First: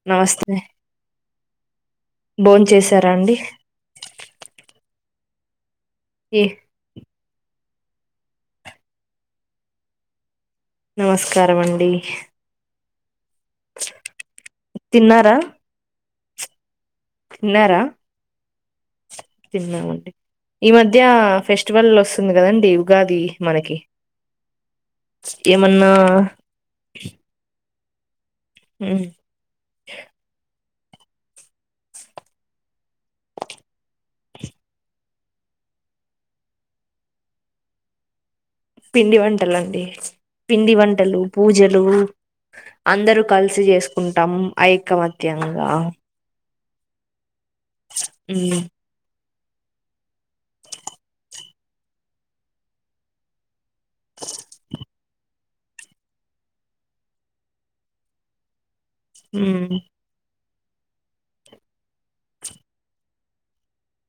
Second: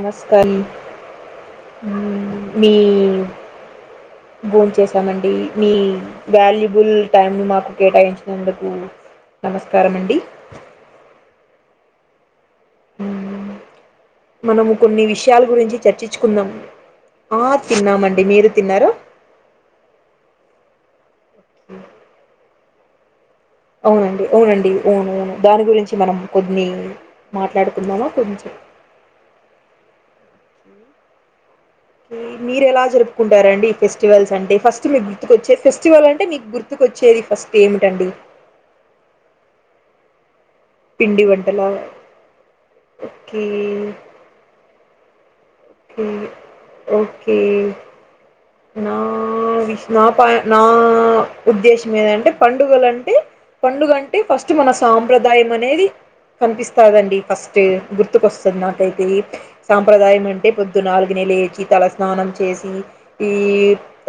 నమస్కారం నమస్తే భోన్ మీ చేసారా అండి భోమ చేసి చెప్పాలండి మీ ఏ వాల్యుబుల్ టైంను మాకు కేటాయించినందుకు నమస్కారం అండి నమస్కారం అండి ఉ మనము కొన్ని తిన్నారా విషయాల గురించి చర్చి చ్చుకుందాం ఆ తిన్నారా తిన్నామండి మీరు తిన్నారా ఈ మధ్య ఫెస్టివల్ వస్తుంది కదండి ఉగాది మనకి అవునండి అవునండి అవునువును దాని ఏమన్నా గురించి మనం కొద్న్ని మాట్లాడుకు కుందమా కొంచెం అ మీరు ఎలా జరుపుకుంటారండి ఈ ఫెస్టివల్స్ అంటే ఫస్ట్ మీకు గుర్తుకు వచ్చే ఫెస్టివల్ అంటే మీకు గుర్తుకు వచ్చేది ఫస్ట్ ఏమిటండి పిండి వంటలండి పిండి వంటలు పిండి వంటల పూజలు అందరు ఓకే కలిసి చేసుకుంటాం ఐ కామాత్ యంగా ఓ ఒకే నా ఆఆ వి నా పా నాఆ ఉద్దేశం ఏదంటే పండుగలు అంటే పండుగ అంటే ఫస్ట్ మన సాంప్రదాయం అనేది కనిపిస్తాదండి ఫస్ట్ గుర్తుకొస్తుంది నాకైతే ఇ ఉమ్ సాంప్రదాయం అంటే పొద్దు నాలుగు నె లేచి తలస్నానం చేసి ఈ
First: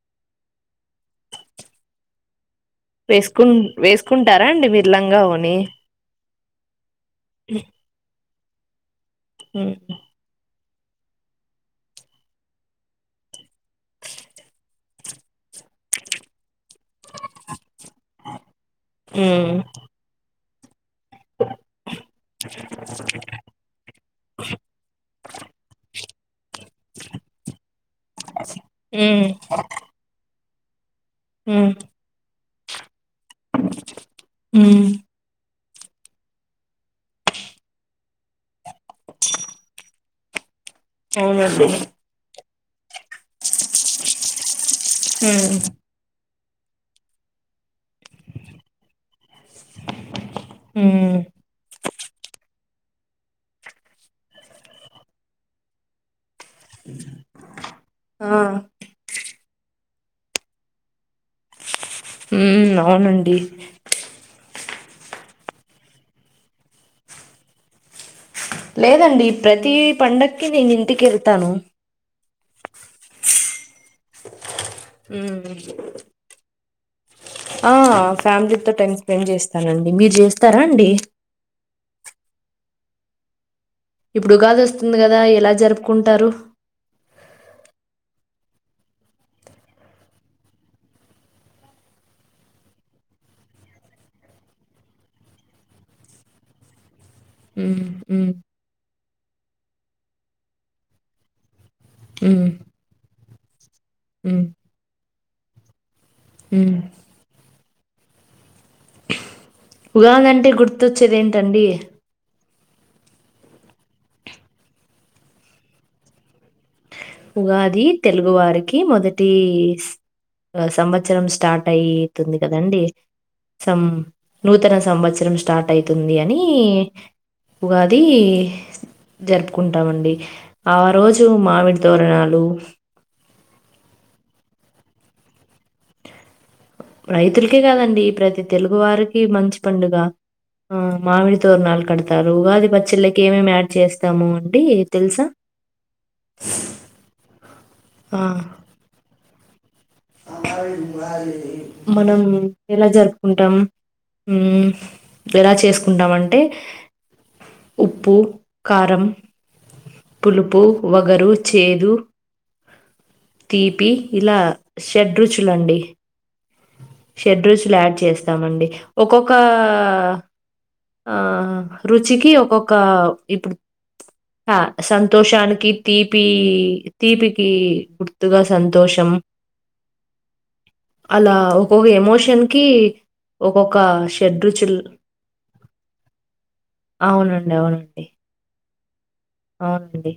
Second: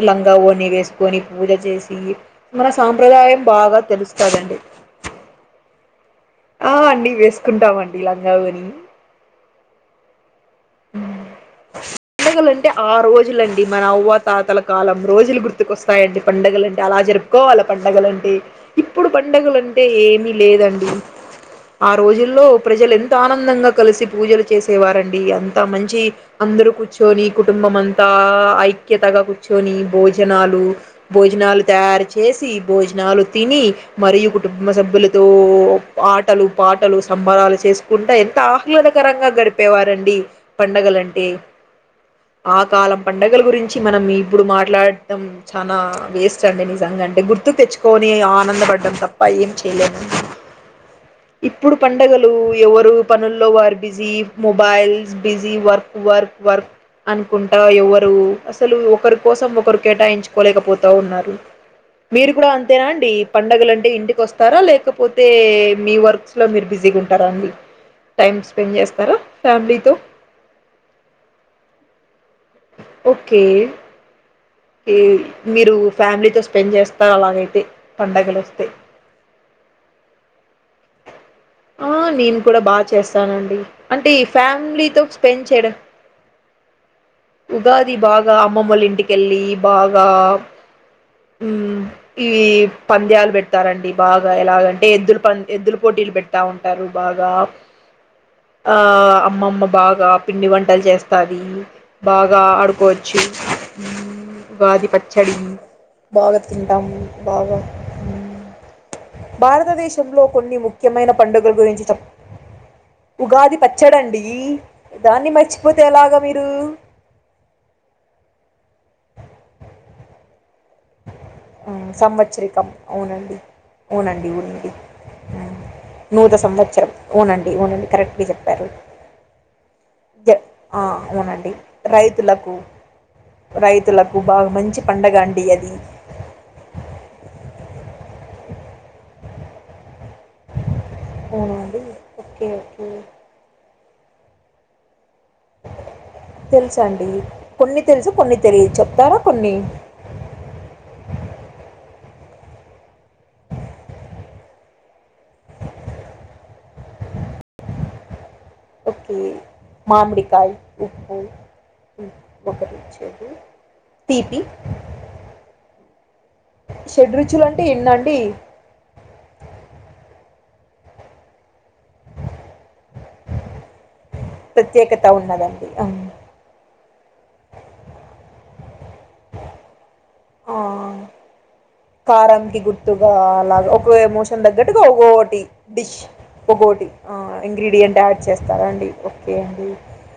లంగా ఓని వేసుకొని పూజ చేసి మన సాంప్రదాయం వేసుకుం బాగా వేసుకుంటారా తెలుస్తదండి. అండి మిర్లంగా ఓని ఆ అండి వేసుకుంటామండి లం గవరి మ్ మ్ పండగలు అంటే ఆ రోజులండి మన అవ్వా తాతల కాలం రోజులు గుర్తుకొస్తాయండి పండగలు అంటే అలా జరుపుకోవాల పండుగల అంటే ఇప్పుడు ఉమ్ పండుగలంటే ఏమి లేదండి ఆ రోజుల్లో ప్రజలు ఎంత ఆనందంగా కలిసి పూజలు చేసేవారండి అంతా మంచి అందరూ కూర్చొని కుటుంబం అంతా ఐక్యతగా ఉమ్ కూర్చొని భోజనాల్ లు భోజనాలు ఉమ్ తయారు చేసి బోజనాలు తిని మరియు కుటుంబ ఉమ్. సభ్యులతో ఆటలు పాటలు సంబరాలు చేసుకుంట ఎంత అ ఇవదకరంగా గడిపే వారండి పండగల్ అంటే అవునండి ఆ కాలం పండగలు గురించి మనం ఇప్పుడు మాట్లాడటం ఉమ్ చానా వేస్ సండే నిజంగా అంటే గుర్తు తెచ్ పోనీ ఆనందపడ్డం తప్ప ఏం చేయలేం అండి ఉమ్ ఇప్పుడు పండగలు ఎవరు పనుల్లో వారు బిజీ మొబైల్స్ బిజీ వర్క్ వర్ వర్ అనుకుంటా ఎవరు ఆ అసలు ఒకరు కోసం ఒకరు కేటాయించ్కోలేకపోత ఉన్నారు మీరు కుడ ఉమ్ అంతేనా అండి అవునండి పండగల్ అంటే ఇంటికి ఒస్తారా లేకప్ పోతే మీ వర్క్స్ లో మీరు బిజీగా ఉంటారా అండి టైం స్పెండ్ చేస్తారా లేదండి ప్రతి ఫ్యామిలీతో పండక్కి నేన్ ఇంటికి ఎళ్తాను ఒకే ఎయ్ మీరు ఫ్యామిలీతోస్ పెన్జెస్ ఆ ఫ్యామిలీతో టైం స్పెండ్ చేస్తానండి మీరు చేస్తారా అండి ఆ నేన్ కుడ బా చేస్తానండి అంటే ఈ ఇప్పుడు ఉగాది వస్తుంది ఫ్యామిలీతో కదా స్పెండ్ ఎలా చేయడం జరుపుకుంటారు ఉగాది బాగా అమ్మమోల్ ఇంటికెళ్లి బాగా ఉమ్ ఈ పాంద్యాల్ పెడతారండి బాగా ఎలాగంటే ఎద్దుల్ పం ఎద్దల్ పోటీలు పెడతా ఉంటారు. బాగా ఉం ఉ ఆ అమ్మమ్మ బాగా పిండి వంటల్ చేస్తాది బాగా ఉమ్ ఆడుకోన్ [inaudible] ఉమ్ ఉగాది పచ్ ఛడ్డింగ్ బాగా ఉమ్ తింటాము బాగా హుమ్ భారతదేశంలో ఉగాది అంటే కొన్ని ముఖ్యమైన గుర్తొచ్చేది పండుగలు ఏంటండి గురించి చెప్ ఉగాది పచ్చడండీ దాన్ని మర్చిపోతే ఎలాగ మీరు ఉగాది తెలుగు వారికి మొదటీ సంవత్సరం స్టార్ట్ మ్, అయితుంది సంవత్సరికం కదండి అవునండి సం అవునండి అవునండి నూతన సంవత్సరం మ్, స్టార్ట్ అయితుంది నూతన అని సంవత్సరం అవునండి అవునండి ఉగాది కరెక్ట్గా చెప్పారు జరుపుకుంటామం నండి జ- ఆ రోజు అవునండి మామిడి తోరణాలు రైతులకు రైతులకు బాగా మంచి పండగ అండి అది. రైతుల్కే కాదండి ప్రతి తెలుగు వారికి మంచి పండుగ ఆ అవునండి మామిడితోరనాలు కడతారు, ఓకే ఉగాది ఓకే పచ్చళ్ళకి ఏమేమి యాడ్ చేస్త ఇద్దాము అండి. తెలుసా తెలుసండి కొన్ని తెలుసు ఆ కొన్ని తెలిదు చెప్తారా కొన్ని మనం ఎలా జరుపుకుంటాం ఉమ్ ఎలా చేసుకుంటాం అంటే ఉప్పు కారం ఒకే మామిడికాయ పులుపు ఉప్పు వగరు చేదు మ్ ఒక తీపి ఇలా షడ్రుచులండి అంటే షడ్రుచులు యాడ్ ఎన్నండి చేస్తామండి ఒక్కొక్క ఆహ రుచికి ఒక్కొక్క ఇప్పుడు ఆ ప్రత్యేకత ఉన్నదండి సంతోషానికి ఆ తీపీ తీపికి గుర్తుగ ఆ అలా ఒక్కొక్క ఎమోషన్ కారంకి కి గుర్తుగా అలాగా ఒక్కొక్క ఒక్కొ ఎమోషన్ షడ్రుచులు తగ్గట్టుగా ఒక్కొటి డిష్ ఒక్కొటి ఆ అవునండి ఇంగ్రీడియంట్ అవునండి యాడ్ చేస్తారాండి. కే అండి అవునండి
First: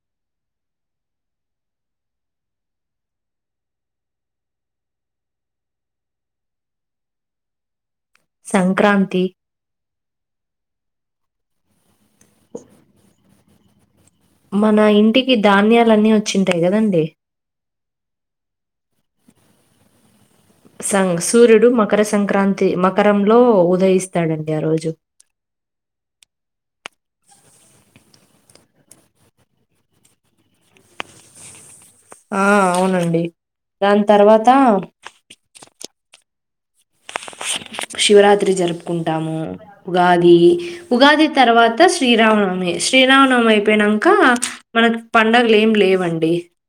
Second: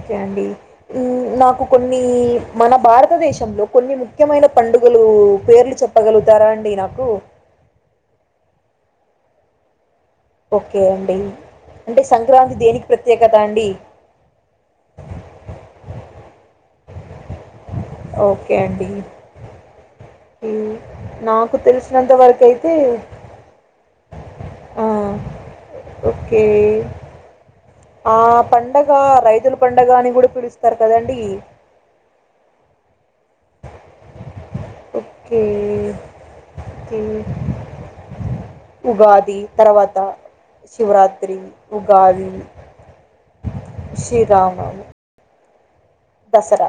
ఓకే అండి ఉ నాకు కొన్ని మన భారతదేశంలో కొన్ని ముఖ్యమైన పండుగలు పేర్లు చెప్పగలుగుతారా అండి నాకు సంక్రాంతి ఓకే అండి అంటే సంక్రాంతి దేనికి ప్రత్యేకం కదండి మన ఇంటికి ధాన్యాలన్నీ వచ్ వచ్చుంటాయి కదండి ఒకే అండి ఈ సంక్ నాకు సూర్యుడు మకర తెలిసినంత వరకు సంక్రాంతి అయితే మకరంలో ఉదయిస్తాడండి ఆ రోజు ఓకే. ఆ పండగ రైతుల పండగ అని కూడా పిలుస్తారు కదండి ఆ అవునండి. దాని తర్వాత హ్మ్ శివరాత్రి జరుపుకుంటాము ఉగాది తర్వాత ఉగాది ఉగాది శివరాత్రి, తర్వాత ఉగాది, శ్రీరామనవమి శ్రీరామనవమి అయిపోయినాక శ్రీరామనవమి, మనకి పండగ ఏమ్ లేవు దసరా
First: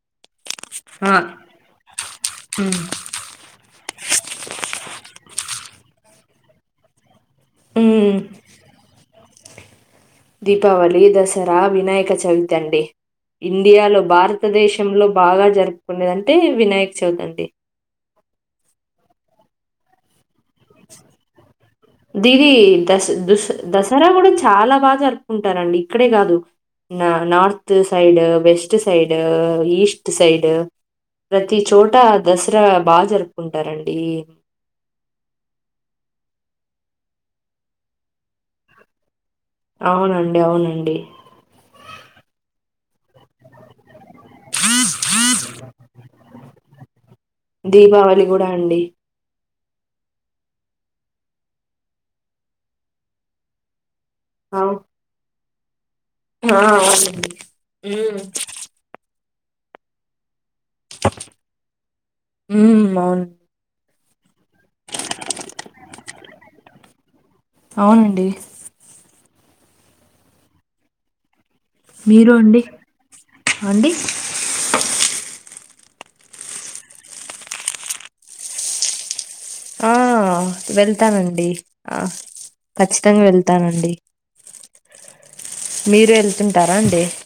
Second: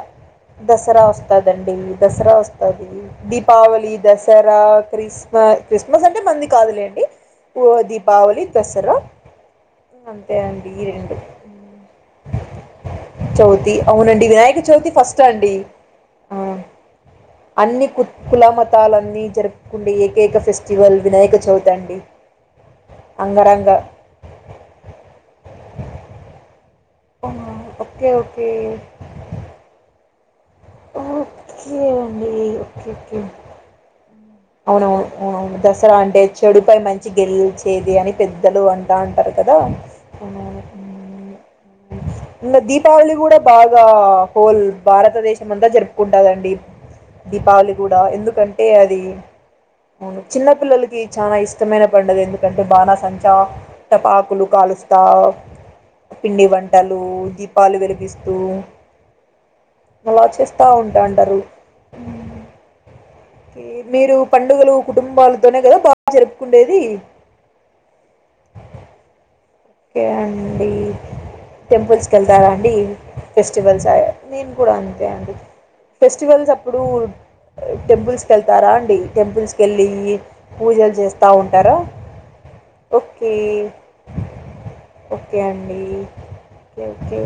దసరా వస్తదండి దసరావస్తాది దీపావళి దసరా క్రిస్ క్రిస్మస్ అంటే మంది కాదులేండి ఓ ఉమ్ దీపావళ దసరా అంతే అండి ఈ దీపావళి రెండు. దసరా వినాయక చవితండి చవితి ఇండియాలో అవునండి భారత్ వినాయక చవితి భారతదేశంలో ఫస్ట్ బాగా అండి. జరుపుకునేదింటే ఆ! వినాయక్ చవితండి అన్ని కు కులమతాలన్నీ జరుపుకుంటే ఏకైక ఫెస్టివల్ వినాయక చవితి అండి దీది దస్ దస్ అంగరంగ దసరా కూడా చాలా బాగా జరుపుకుంటారండి ఇక్కడే కాదు నా north okay side okay west side east side side ప్రతి ఓకే చోట అండి దసరా బాగా జరుపుకుంటారండి అవునూ అవును దసరా అంటే చెడుపై మంచి గెలిచేది అని పెద్దలు అంటా ఉంటారు కదా అవును అవునండి. అవును అవునండి. మీరు దీపవళి కూడా బాగా ఆ హోల్ భారతదేశం అంతా జరుపుకుంటాదండి దీపావళి కూడా గూడా ఎందుకంటే అండి. అది అవును చిన్న పిల్లలకి చాలా ఇష్టమైన పండుగ ఎందుకంటే బానాసంచా టపాకులు అవు కాలుస్తా ఆ! పిండివన్ బట్టలు అవునండి. దీపాలు హ్మ్. వెలిగిస్తూ అలావాచేసి ఉంటాండరు హ్మ్. అవును. మీరు పండుగలు కుటుంబాలతోనే కదా బాగా జరుపుకుండేది అవునండి. యా అండి టెంపుల్స్కి మీరు అండి? వెళ్తారాండి ఫెస్టివల్స్ అండి? నేను కూడా అంతే అండి ఫెస్టివల్స్ అప్పుడు టెంపుల్స్ క వెళ్తారా అండి టెంపుల్స్కి వెళ్ళి ఆ! పూజలు చేస్తూ వెళ్తానండి. ఉంటారా ఆ! ఖచ్చితంగా ఓకే వెళ్తానండి. ఓకే అండి మీరు ఎళ్తుంటారా అండి? ఓకే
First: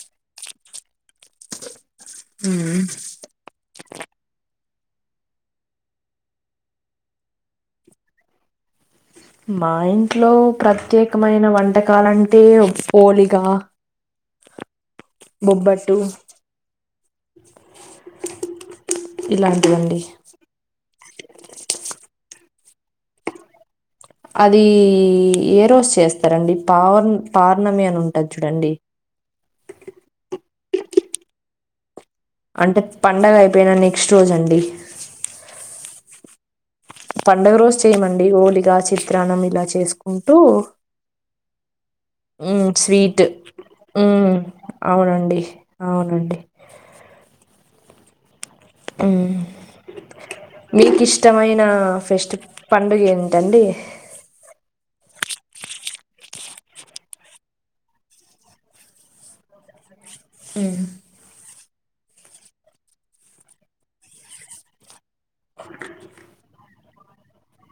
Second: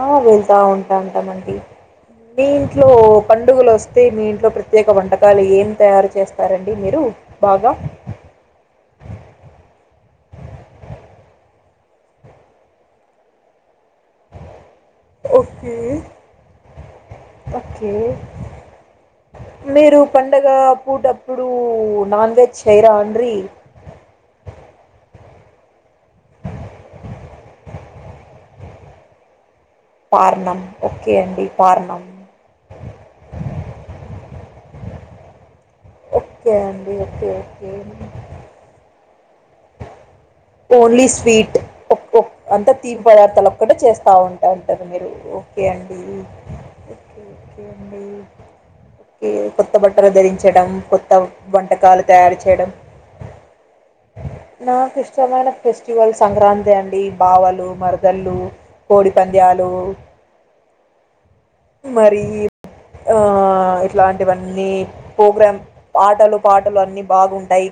ఆ వెళ్తా ఉంటా ఉంటామండి మీ హ్మ్. ఇంట్లో పండుగలు వస్త అతే మీ ఇంట్లో ప్రత్యేక వంటకాలు ఏం తయారు చేస్తారండి మీరు బాగా మా ఇంట్లో ప్రత్యేకమైన వంటకాలంటే పోోలిగా ఓే ఓకే ఇలాంటివండి మీరు పండగ పూట ఇప్పుడు నాన్ వెజ్ చేైరా అండీ అది ఏ రోజు చేస్తారండి పావర్ పవర్ణమి అని ఉంటుది చూడండి పారనం ఓకే అండి పారనం అంటే పండగ అయిపోయిన నెక్స్ట్ రోజ అండి ఓకే అండి ఓకే పండగ ఓకే. రోజు చేయమండి గోళగా చిట్ ప్రాణం ఇలా చేసుకు ఓన్లీ స్వీట్ మ్మ్ అంత తీపి స్వీట్ పదార్థాలు ఒక్కట చేస్తా మ్మ్ ఉంటాంటారు మీరు అవునండి ఓకే అండి అవునండి ఎండీ మ్మ్ కొత్త బట్టలు ధరించడం మీకు కొత్త ఇష్టమైన వంటకాలు ఫెస్ట్ తయారు చేయడం పండుగ ఏంటండి నా మైన ఫెస్టివల్ సంక్రాంతి అండి బావలు మరదళ్ళు కోడిపంద్యాలు హ్మ్మ్ మరి ఆ ఇట్లాంటివన్నీ ప్రోగ్రామ్ పాటలు పాటలు అన్నిీ బాగుంటాయి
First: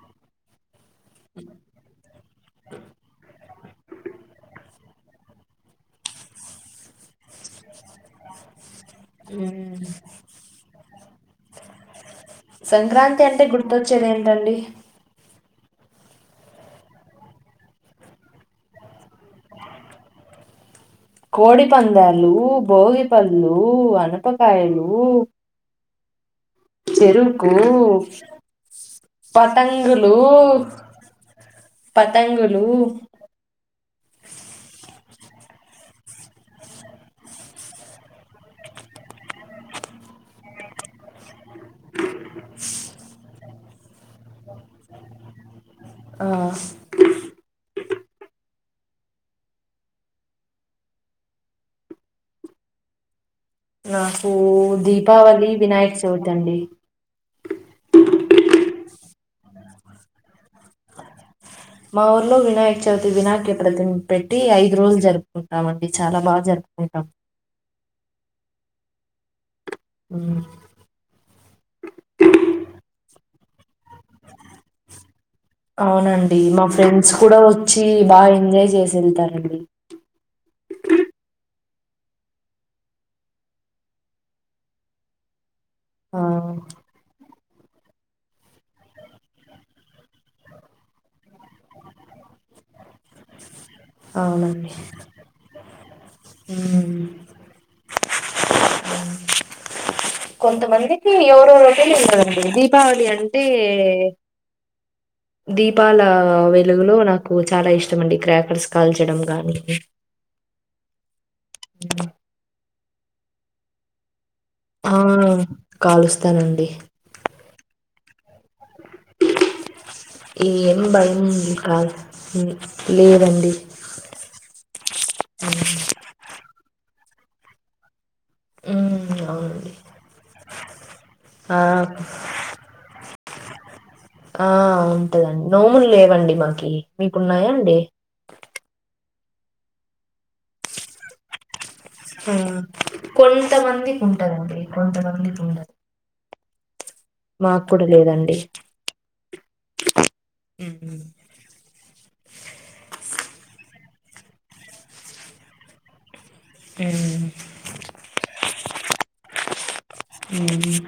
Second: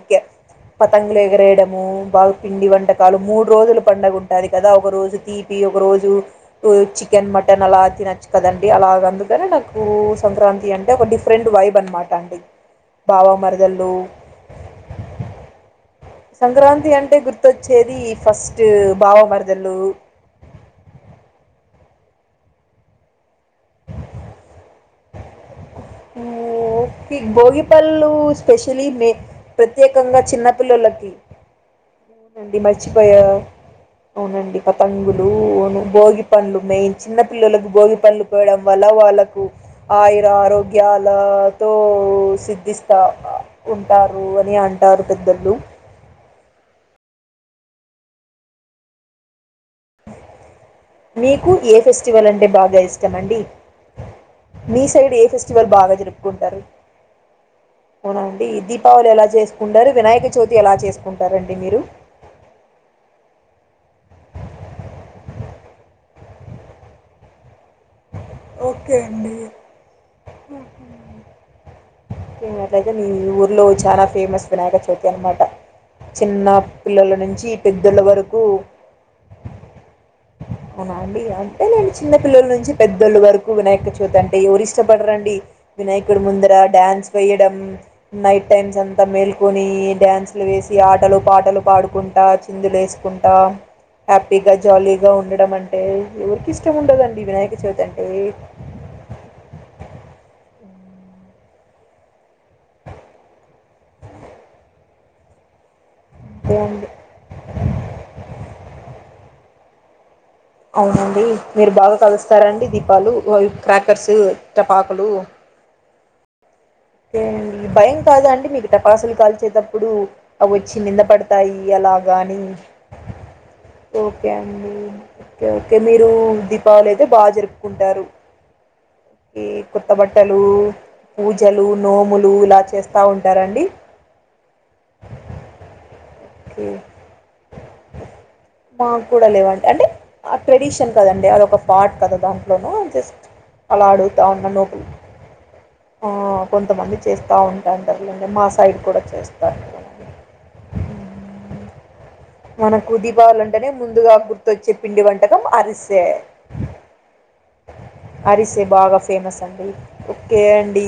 పతంగలు ఎగిరేయడము బాగు పిండి వంటకాలు మూడు రోజులు పడుగ ఉంటుంది కదా ఒక రోజు తీపి ఒక రోజు చికెన్ మటన్ అలా తినచ్చు కదండి అలాగ అందుకనే నాకు సంక్రాంతి అంటే ఒక డిఫరెంట్ వైబ్ అనమాట అండి సంక్రాంతి బావ అంటే మరదళ్ళు గుర్తొచ్చేది ఏంటండి సంక్రాంతి అంటే గుర్తొచ్చేది ఫస్ట్ బావ వరదలు కోడిపందాలు భోగిపళ్ళు అనపకాయలు చెరుకు భోగిపళ్ళు స్పెషలీ మే పతంగులు ప్రత్యేకంగా చిన్న పిల్లలకి అవునండి పతంగులు మర్చిపోయా అవునండి పత భోగి పంలు మెయిన్ చిన్న పిల్లలకు భోగి పండ్లు పోయడం వల్ల వాళ్ళకు ఆయు ఆరోగ్య గ్యాలతో సిద్ధిస్తా ఉంటారు అని అంటారు పెద్దలు ఆ మీకు ఏ ఫెస్టివల్ అంటే బాగా ఇష్టం అండి నాకు మీ సైడ్ ఏ దీపావళి ఫెస్టివల్ వినాయక బాగా చవితి అండి జరుపుకుంటారు అవునా అండి ఈ ఎలా చేసుకుంటారు వినాయక చవితి ఎలా చేసుకుంటారండి మీరు మా ఊర్లో వినాయక చవితి వినాయక ప్రతి పెట్టి ఐదు రోజులు జరుపుకూన్ కావండి చాలా బాగా జరుపుకుంటాం ఓకే అండి ఉమ్, మ్మ్ హ్మ్ ఏ అట్లయితే నేన్ ఈ ఊర్లో చాలా ఫేమస్ వినాయక చవితి అన్నమాట అవునండి చిన్న మా ఫ్రెండ్స్ పిల్లల కూడా నుంచి వచ్చి పెద్దళ్ల బాగా వరకు ఎంజాయ్ చేసి వెళ్తారండి అవునా అండి అంటే నేను చిన్న పిల్లల నుంచి పెద్దోళ్ళ వరకు వినాయకచవితి అంటే ఎవరు ఇష్టపడరండి ఆ వినయకుడు ముందరా డాన్స్ వేయట్ నైట్ టైమ్స్ అంతా మేల్కొని డ్యాన్స్లు వేసి ఆటలు పాటలు పాడుకుంటా చిందులు వేస్ కుంట హ్యాపీగా అవునండి జాలీగా ఉండట్ అంటే ఎవరికి ఇష్టం ఉమ్. ఉండదండి వినాయక చవితి అంటే ఈ కొంతమందికి ఎవరో రోజులు ఉండదండి దీపావళి అంటే దీ దపాల అంతే అండి వెలుగులో నాకు చాలా ఇష్టం అండి క్రాకర్స్ కాల్చడం అలా అండి అవునండి మీరు బాగా కలుస్తారండి దీప్ వాలు క్రాకర్సు ఆ టపాకులు కాలుస్తానండి ఏ భయం కాద అండి మీకు టపాసులు కాల్చేటప్పుడు అవి వచ్చి ఏం భయం నిందపడతాయి కాదు అలాగానీ హ్మ్. లేదండి బాాలేద బాగా జరుపుకుంటారు మ్మ్ అవునండి కొత్తబట్టలు పూజ్ ఆ లు నోములు ఇలా చేస్తా బాగుంటారండి ఆ ఉంటదండి నోములు లేవండి ఓకే మాకి మీకున్నాయా అండి ఏక్ మాకు కూడా లేవండి అంటే ఆ ట్రెడిషన్ కదండి అది ఒక బాట్ కదా ఆ దాంట్లోన జస్ట్ అలా కొంతమందికి అడుగుతా ఉన్న ఉంటదండి నో్పులు కొంతమందికి ఉండదు ఆ కొంతమంది చేస్తూ మాకు కూడా ఉంటాంటట్లండి లేదండి మా సైడ్ కూడా చేస్తా మ్మ్ మనకు దీపావలంటేనే ముందుగా గుర్తొచ్చే పిండి వంటకం అరిసే మ్మ్ అరిసే బాగా ఫేమస్ అండి ఓకే అండి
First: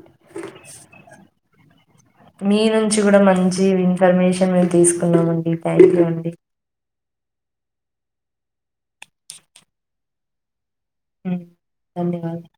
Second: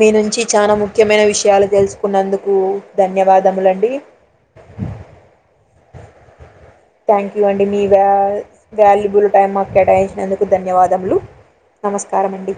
మీ నుంచి చాలా ముఖ్యమైన విషయాలు తెలుసుకున్నందుకు మీ నుంచి కూడా మంచి ధన్యవాదములండి ఇన్ఫర్మేషన్ మేము తీసుకున్నామండి థ్యాంక్ యూ అండి థ్యాంక్ యూ అండి మీ వాల్ వాల్యుబుల్ టైమ్ మాకు కేటాయించినందుకు ధన్యవాద దములు హ్మ్. ధన్యవాదాలు. నమస్కారమండి